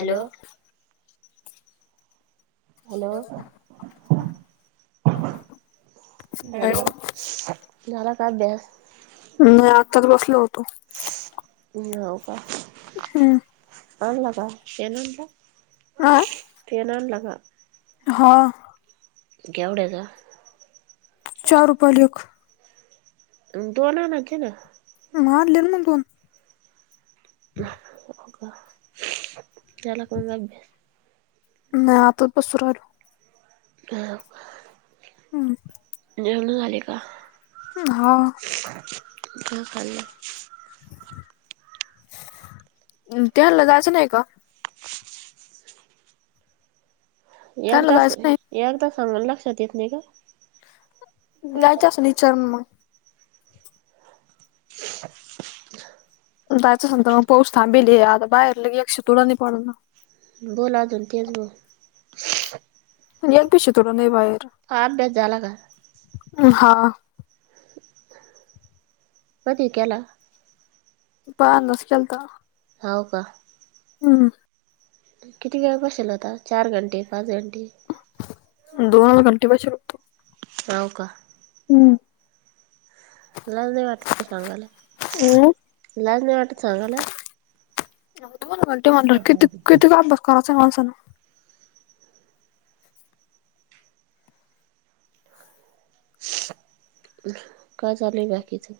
Hello. Hello. Hello. झाला का अभ्यास? नाही आत्ताच बसलो होतो. हो का? हम्. आणला का? पेन आणला? काय पेन आणला का? हा. केवढ्याचा? चार रुपयाला एक. आन दोन आणा की ना. आणि आणले म दोन. हो का? झाला का म अभ्यास? नाही आताच बसू राह्यलो. [unintelligible] हम्. जेवण झाले का? अं हा. [unintelligible] अं त्यानला जायचं नाही का? त्यांना एकदास जायचं नाही एकदा सांगून लक्षात येत नाही का? जायचं असं ना विचारण मग. जायचं असलं तर मग पाऊस थांबेल ए. आता बाहेर लगे एक शितोडा नाही पडेल ना. बोलअजून तेच बोल. एक बी शितोडा नाही बाहेर. अभ्यास झाला का? हा. कधी केला? [unintelligible] केलता. हाव का? हं. किती वेळ बसेला होता? आता चार घटी, पाच घंटी दोन घंटे बसलो होतो. होव का. हम्म. लाज नाही वाटत ते सांगाय, लाज नाही वाटत सांगायला. दोन घंटे म्हटल्यावर किती- किती अभ्यास करायचां मानसाने? काय चालुय बाकीचं?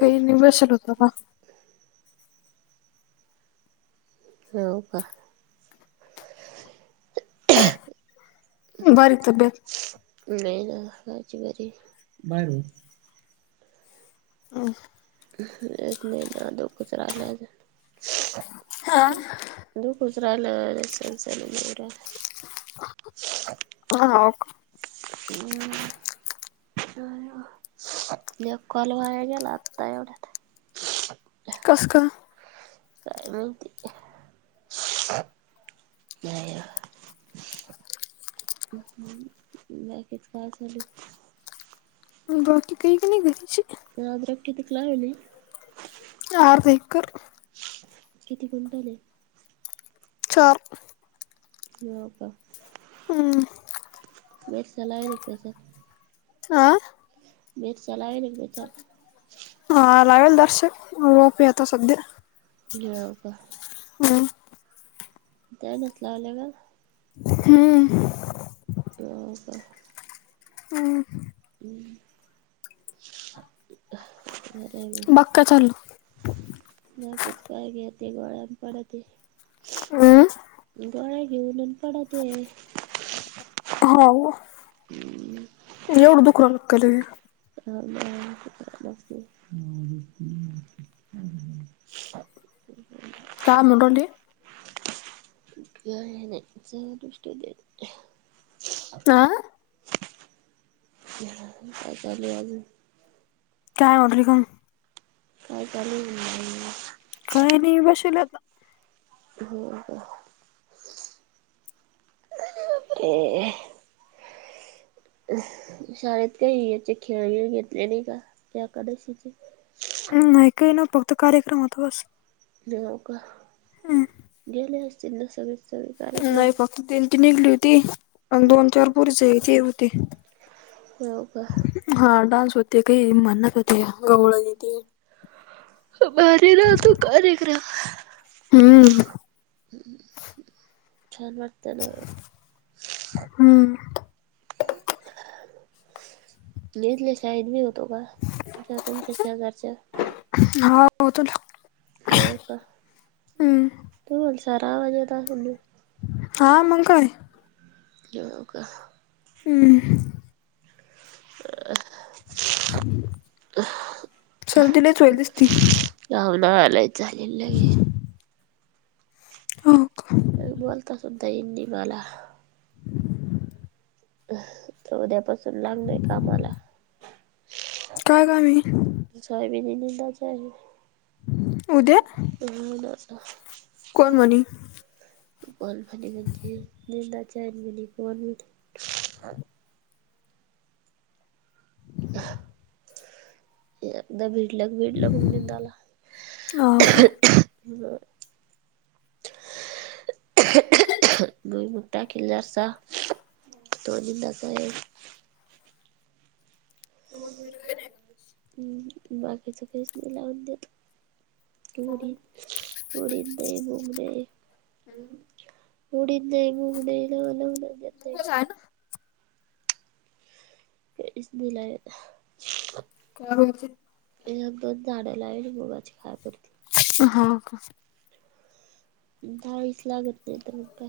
काही नाही बसेल होतो बा. हो का. बरी तब्येत. नाहीन आज बरी, बाहेर हो. हं. नाही तर [unintelligible] हा दु गुजरा [unintelligible] ह [unintelligible] हम् [inaudible] या [unintelligible] एक कॉल वाया गेला आता एवढ्यात. कस काय? काय माहीती नाही. बाकीच काय चालूये? बाकी काही [unintelligible] क नाही घरचे, हे अद्रक कितिक लावेली? अर्धा एकर. किती गुंतवले? चार. हो का? हम्म. मिरच्या लावेल का त्याचात? आंऽ मिरच्या लावेले का? त्याच्यात हा लागेल दर्शक, ओपी आता सध्या. गिळाव का? हम्म त्यानच लावले का? हम्म. हो का? हम्म. [unintelligible] बरंय मग बाक्का चालू [unintelligible] बाकीच [unintelligible] गोळ्या अन् पडते. हम्म गोळ्या घेऊन पडते. [unintelligible] [inaudible] एवढं दुखू रायलं का लगे? हो ना. काम. [unintelligible] नाय नाय हा [unintelligible] काय चालुय अजून? [unintelligible] काय चालुय मनलं मंग? काय नी बशेले आता. हो का. ए शाळेत काई याचे खेळ गीळ घेतले नई का एकादशीचे? हं नाई काई ना, फक्त कार्यक्रम होता बस. हो का, गेले असतील ना सगळेच सगळे. कार्यक्रम नाई फक्त दिंडी निघली होती, अन दोन चार पोरीसये ते होते. हो का. हां डान्स होते काई, म्हण्णत होत्या गवळणी ती. भारी राहतो कार्यक्रम. हम्म छान वाटतं ना. हम्म. निेजले शाळेतनं यीऊन. [unintelligible] तुमच्या शेजारच्या. हा. होतो ना. हो का हम्म. तुमाल सरा वाजत असण न. हा मंग काय. हो का. हमं. [unintelligible] सर्दी लयच होयेल दिसती? हाव ना लईच झालीन लई. हो. का? अं बोलता सुधा येईन नी मला. आता उद्यापासून लागणंय कामाला. काय काम ये? अन् सोयाबीनी नींदायचाये. उद्या? हं उद्याच. कोण म्हणी [unintelligible] [inaudible] एकदा भिडलं क भिडलं मंग निंदाला. हो का? [unintelligible] भुईमुग टाकेल जरसा. तो निंदाचाये. [unintelligible] हम् बाकीचं काईच नी लावुन देत. उडीद, उडीद नई, मुंग नई. उडीद नई, मुंग नई, लवु लवु नई देत. नाही तुझंचाय ना? [unintelligible] हा बोल की. इ दोन झाडं लाविल मुगाची खाय पुरत हां हां. दहावीस लागत नाही तर म काय.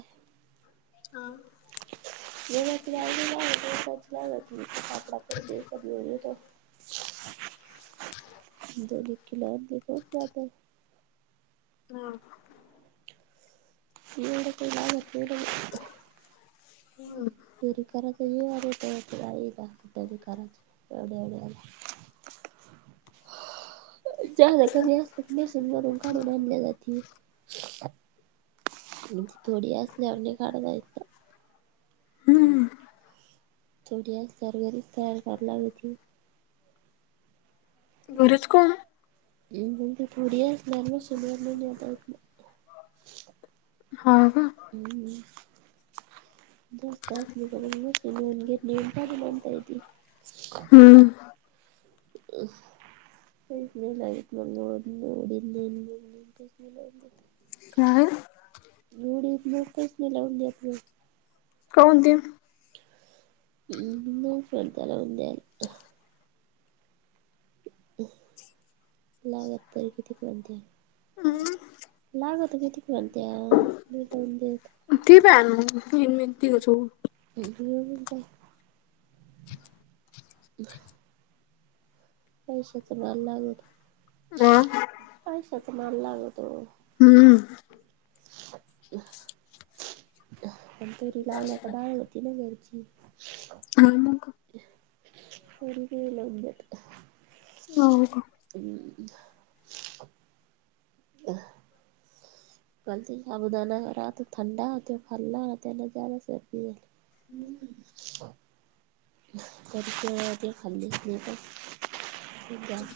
[unintelligible] दोडकी लावली तर जात्यात. हां. येवढं काही लागत नाही दोडक. तेरी कराच व जिवाव येत तरी कराच. एवढ एवढ्याला. जादा कमी असत मशीन वरून काढून आणल्या जातील. थोडी असल्यावर लई काडता येत का. थोडी असल्यावर घरीच तयार कराला लागती. घरच काऊ न? थोडी असल्यावर मशीनवर पण नेता येत नाई. हा का? हू हू. जास्त असल का म घेऊन [unintelligible] हम्म. [unintelligible] [unintelligible] काय? एवढी [unintelligible] लावून दित नाहीत. काऊन दीन? [unintelligible] लावून द्याले. लागतय तरी किती कोणत्या? हू हू. लागत किती करण त्या द देऊन देत. ठेवू काय मग? [unintelligible] हे आणि काय? [inaudible] बाय. पैशाच नाद लागत. हा पैशाच नाद लागत हो. हूम्म. हा. पण तूरी लावल्या का डाळ होती ना घरची? हा मग. [unintelligible] हाव का? [unintelligible] अ. गलती अबुदा ना थंडा ते खाल्ला तेन झाला सर्दी. कच ते खालीच नाही तर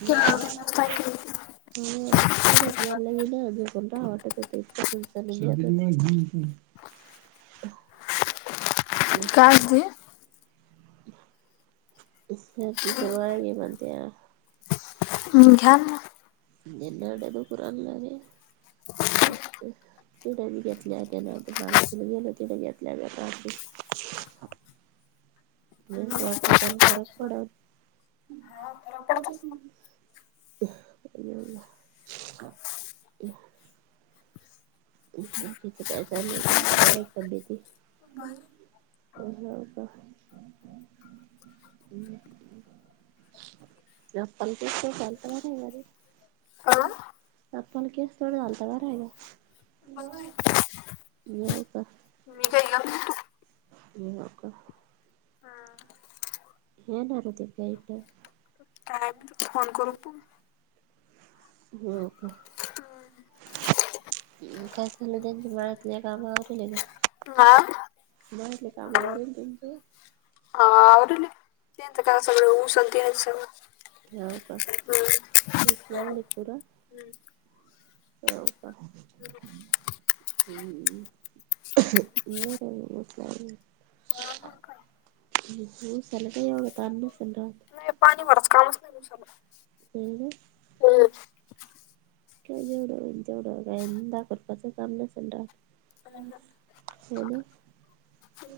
काय म्हणते? हम्म [unintelligible] च मला नाही इना कोण रा वाटत हो इतक चाल [inaudible] इ काय [unintelligible] ते? शर्दी च मारग बणते [unintelligible] घ्याना. नड कराला [unintelligible] तिडे घेतल्या त्या मानशला गेल ति घेतल्या [unintelligible] नाही वाटलं त्याना फरक पडल इ [unintelligible] काय चालु आहे तुमच्या गाड्या ही चालु असतील? उ का [unintelligible] हम्म. पणतीस चालत म [unintelligible] पण आ? आपला केस थोड घालता ब आहे का? बर आहे? नव्हता. का आहे? यु नको. हा, येणार होते का इकडं काय फोन करू पू हो काका झाल त्यांच्या मळ्यातल्या कामावरलय का मळ्यातल्या कामावर येल त्यांचे? हा आवरलेले त्यांचे काय सगळे ऊस अन तेच सगळ. हाव काय [unintelligible] पूरा. हाव का. इ [inaudible] हम् इ मस [unintelligible] नाही हं, हं चाल्या ताई वावरात? नाही पाणी भरायच कामच नाही होय ना [unintelligible] हम्म. जेव जेवढ गायन दाखवपाचं काम नसेल रा [unintelligible] बज [inaudible]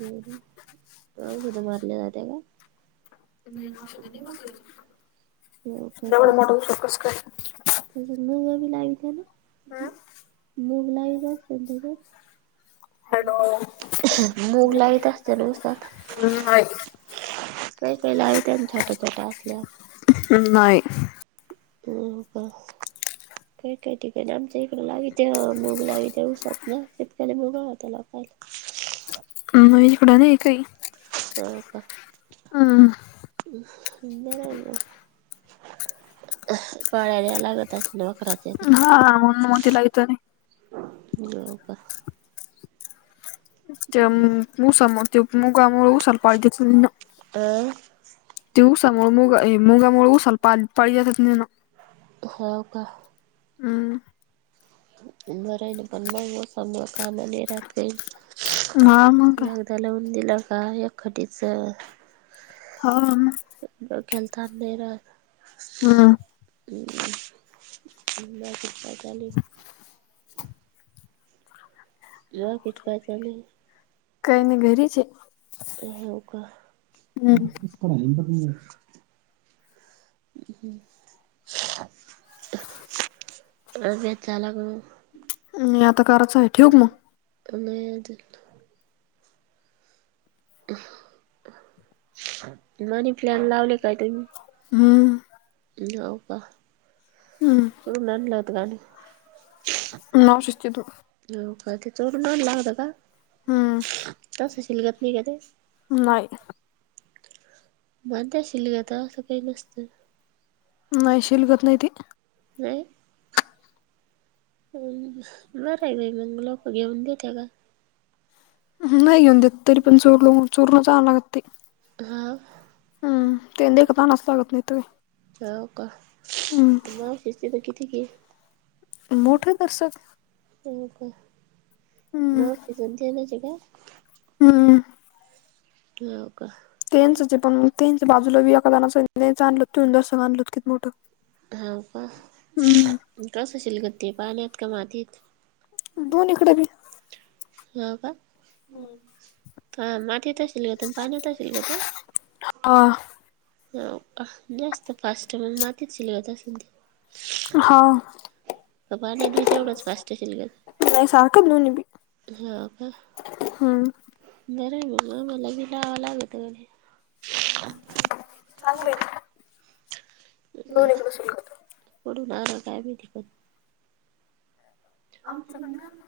हो का क त मारलेला जातात का [unintelligible] हो एवढ मोठा ऊशेर कसं काय? म भी लागथ ना. [unintelligible] मुगलाई दसधच्या हॅलो गं. [unintelligible] मूग लाईत असते नौसात. नाही काही काही लावित्या छोटा, छोटा असल्यावर. नाही. हो का, ठिक हे, ठिक हे आमच्या इकडे लावीत ते मुग लावित्या उसात ना तितका मुगा त्याला पाय आम्हा इकडं नाही काही. हो का. हम्म ‌. बर पळायला यात लागत असतय. दहा अकराचे ते हा म्हणून मग तिला इथं नाही ने जाऊ का? त्या उसामुळे ते मुगामुळे उसाल पाणी देत नाही ना. अ ते ऊसामुळे मुग मुगामुळे ऊसाला पाळी देता येत नाही ना. हो का हम्म‌. बर आहे पण, म ऊसाला कामं लय राहतय. हा, मग काय. ता लावून दिला का एखादीच. हा. डोक्याला ताप देनार. हम्म पचाली. [inaudible] ह किच कायच नाही. काही नाही घरीच आहे [inaudible] हो का. हम्म हम्म्म. अभ्यास झाला म्हणून. मी आता करायचं आहे, ठेऊ का. आणि नाही. प्लॅन लावले काय हम्म तुम्ही? हो का. हम्म उनातला त्रास काणी. माऊशीच्यात हो का, बाकी चोरून अनला होता का? हम्म तसंशल कात मी क ते. [inaudible] नाही. भणतशिल गता असं काही नसतं. मायशील गत नाही ती. नाही. बरं आहे बाई, मग लोक घेऊन देते का? [inaudible] नाही घेऊन देत, तरी पण चोर चोरला आनाव लागत ते. हा. हम्म, ते देखतानाच लागत नाही ते. हो का, ना शिस्ते तर किती. [inaudible] मोठत कसं हम्म हम्म. हम्म [inaudible] हा. हो का तेच पण तेच बाजूला बी एकादाच आणलो ती दस आणलोत किती मोठं [inaudible] हा का हम्म कसं शिलगत ते पाण्यात का मातीत. दोन्ही कडे बी हा का हा माती त शिलगत अन् पाण्यात शीलगत. हा जास्त फास्टम मग मातीच शीलगत असेल मग ते हा क पान्या बि तेवढंच फास्ट शीलगत नाही सारखंच दोन्ही बी. हा का हम्म बर मला मला बि लावावं लागत गडे [inaudible] चांगले हे दोन्ही कड सुरू पडून हाय काय मी तिकत [inaudible] ह सल ना [inaudible]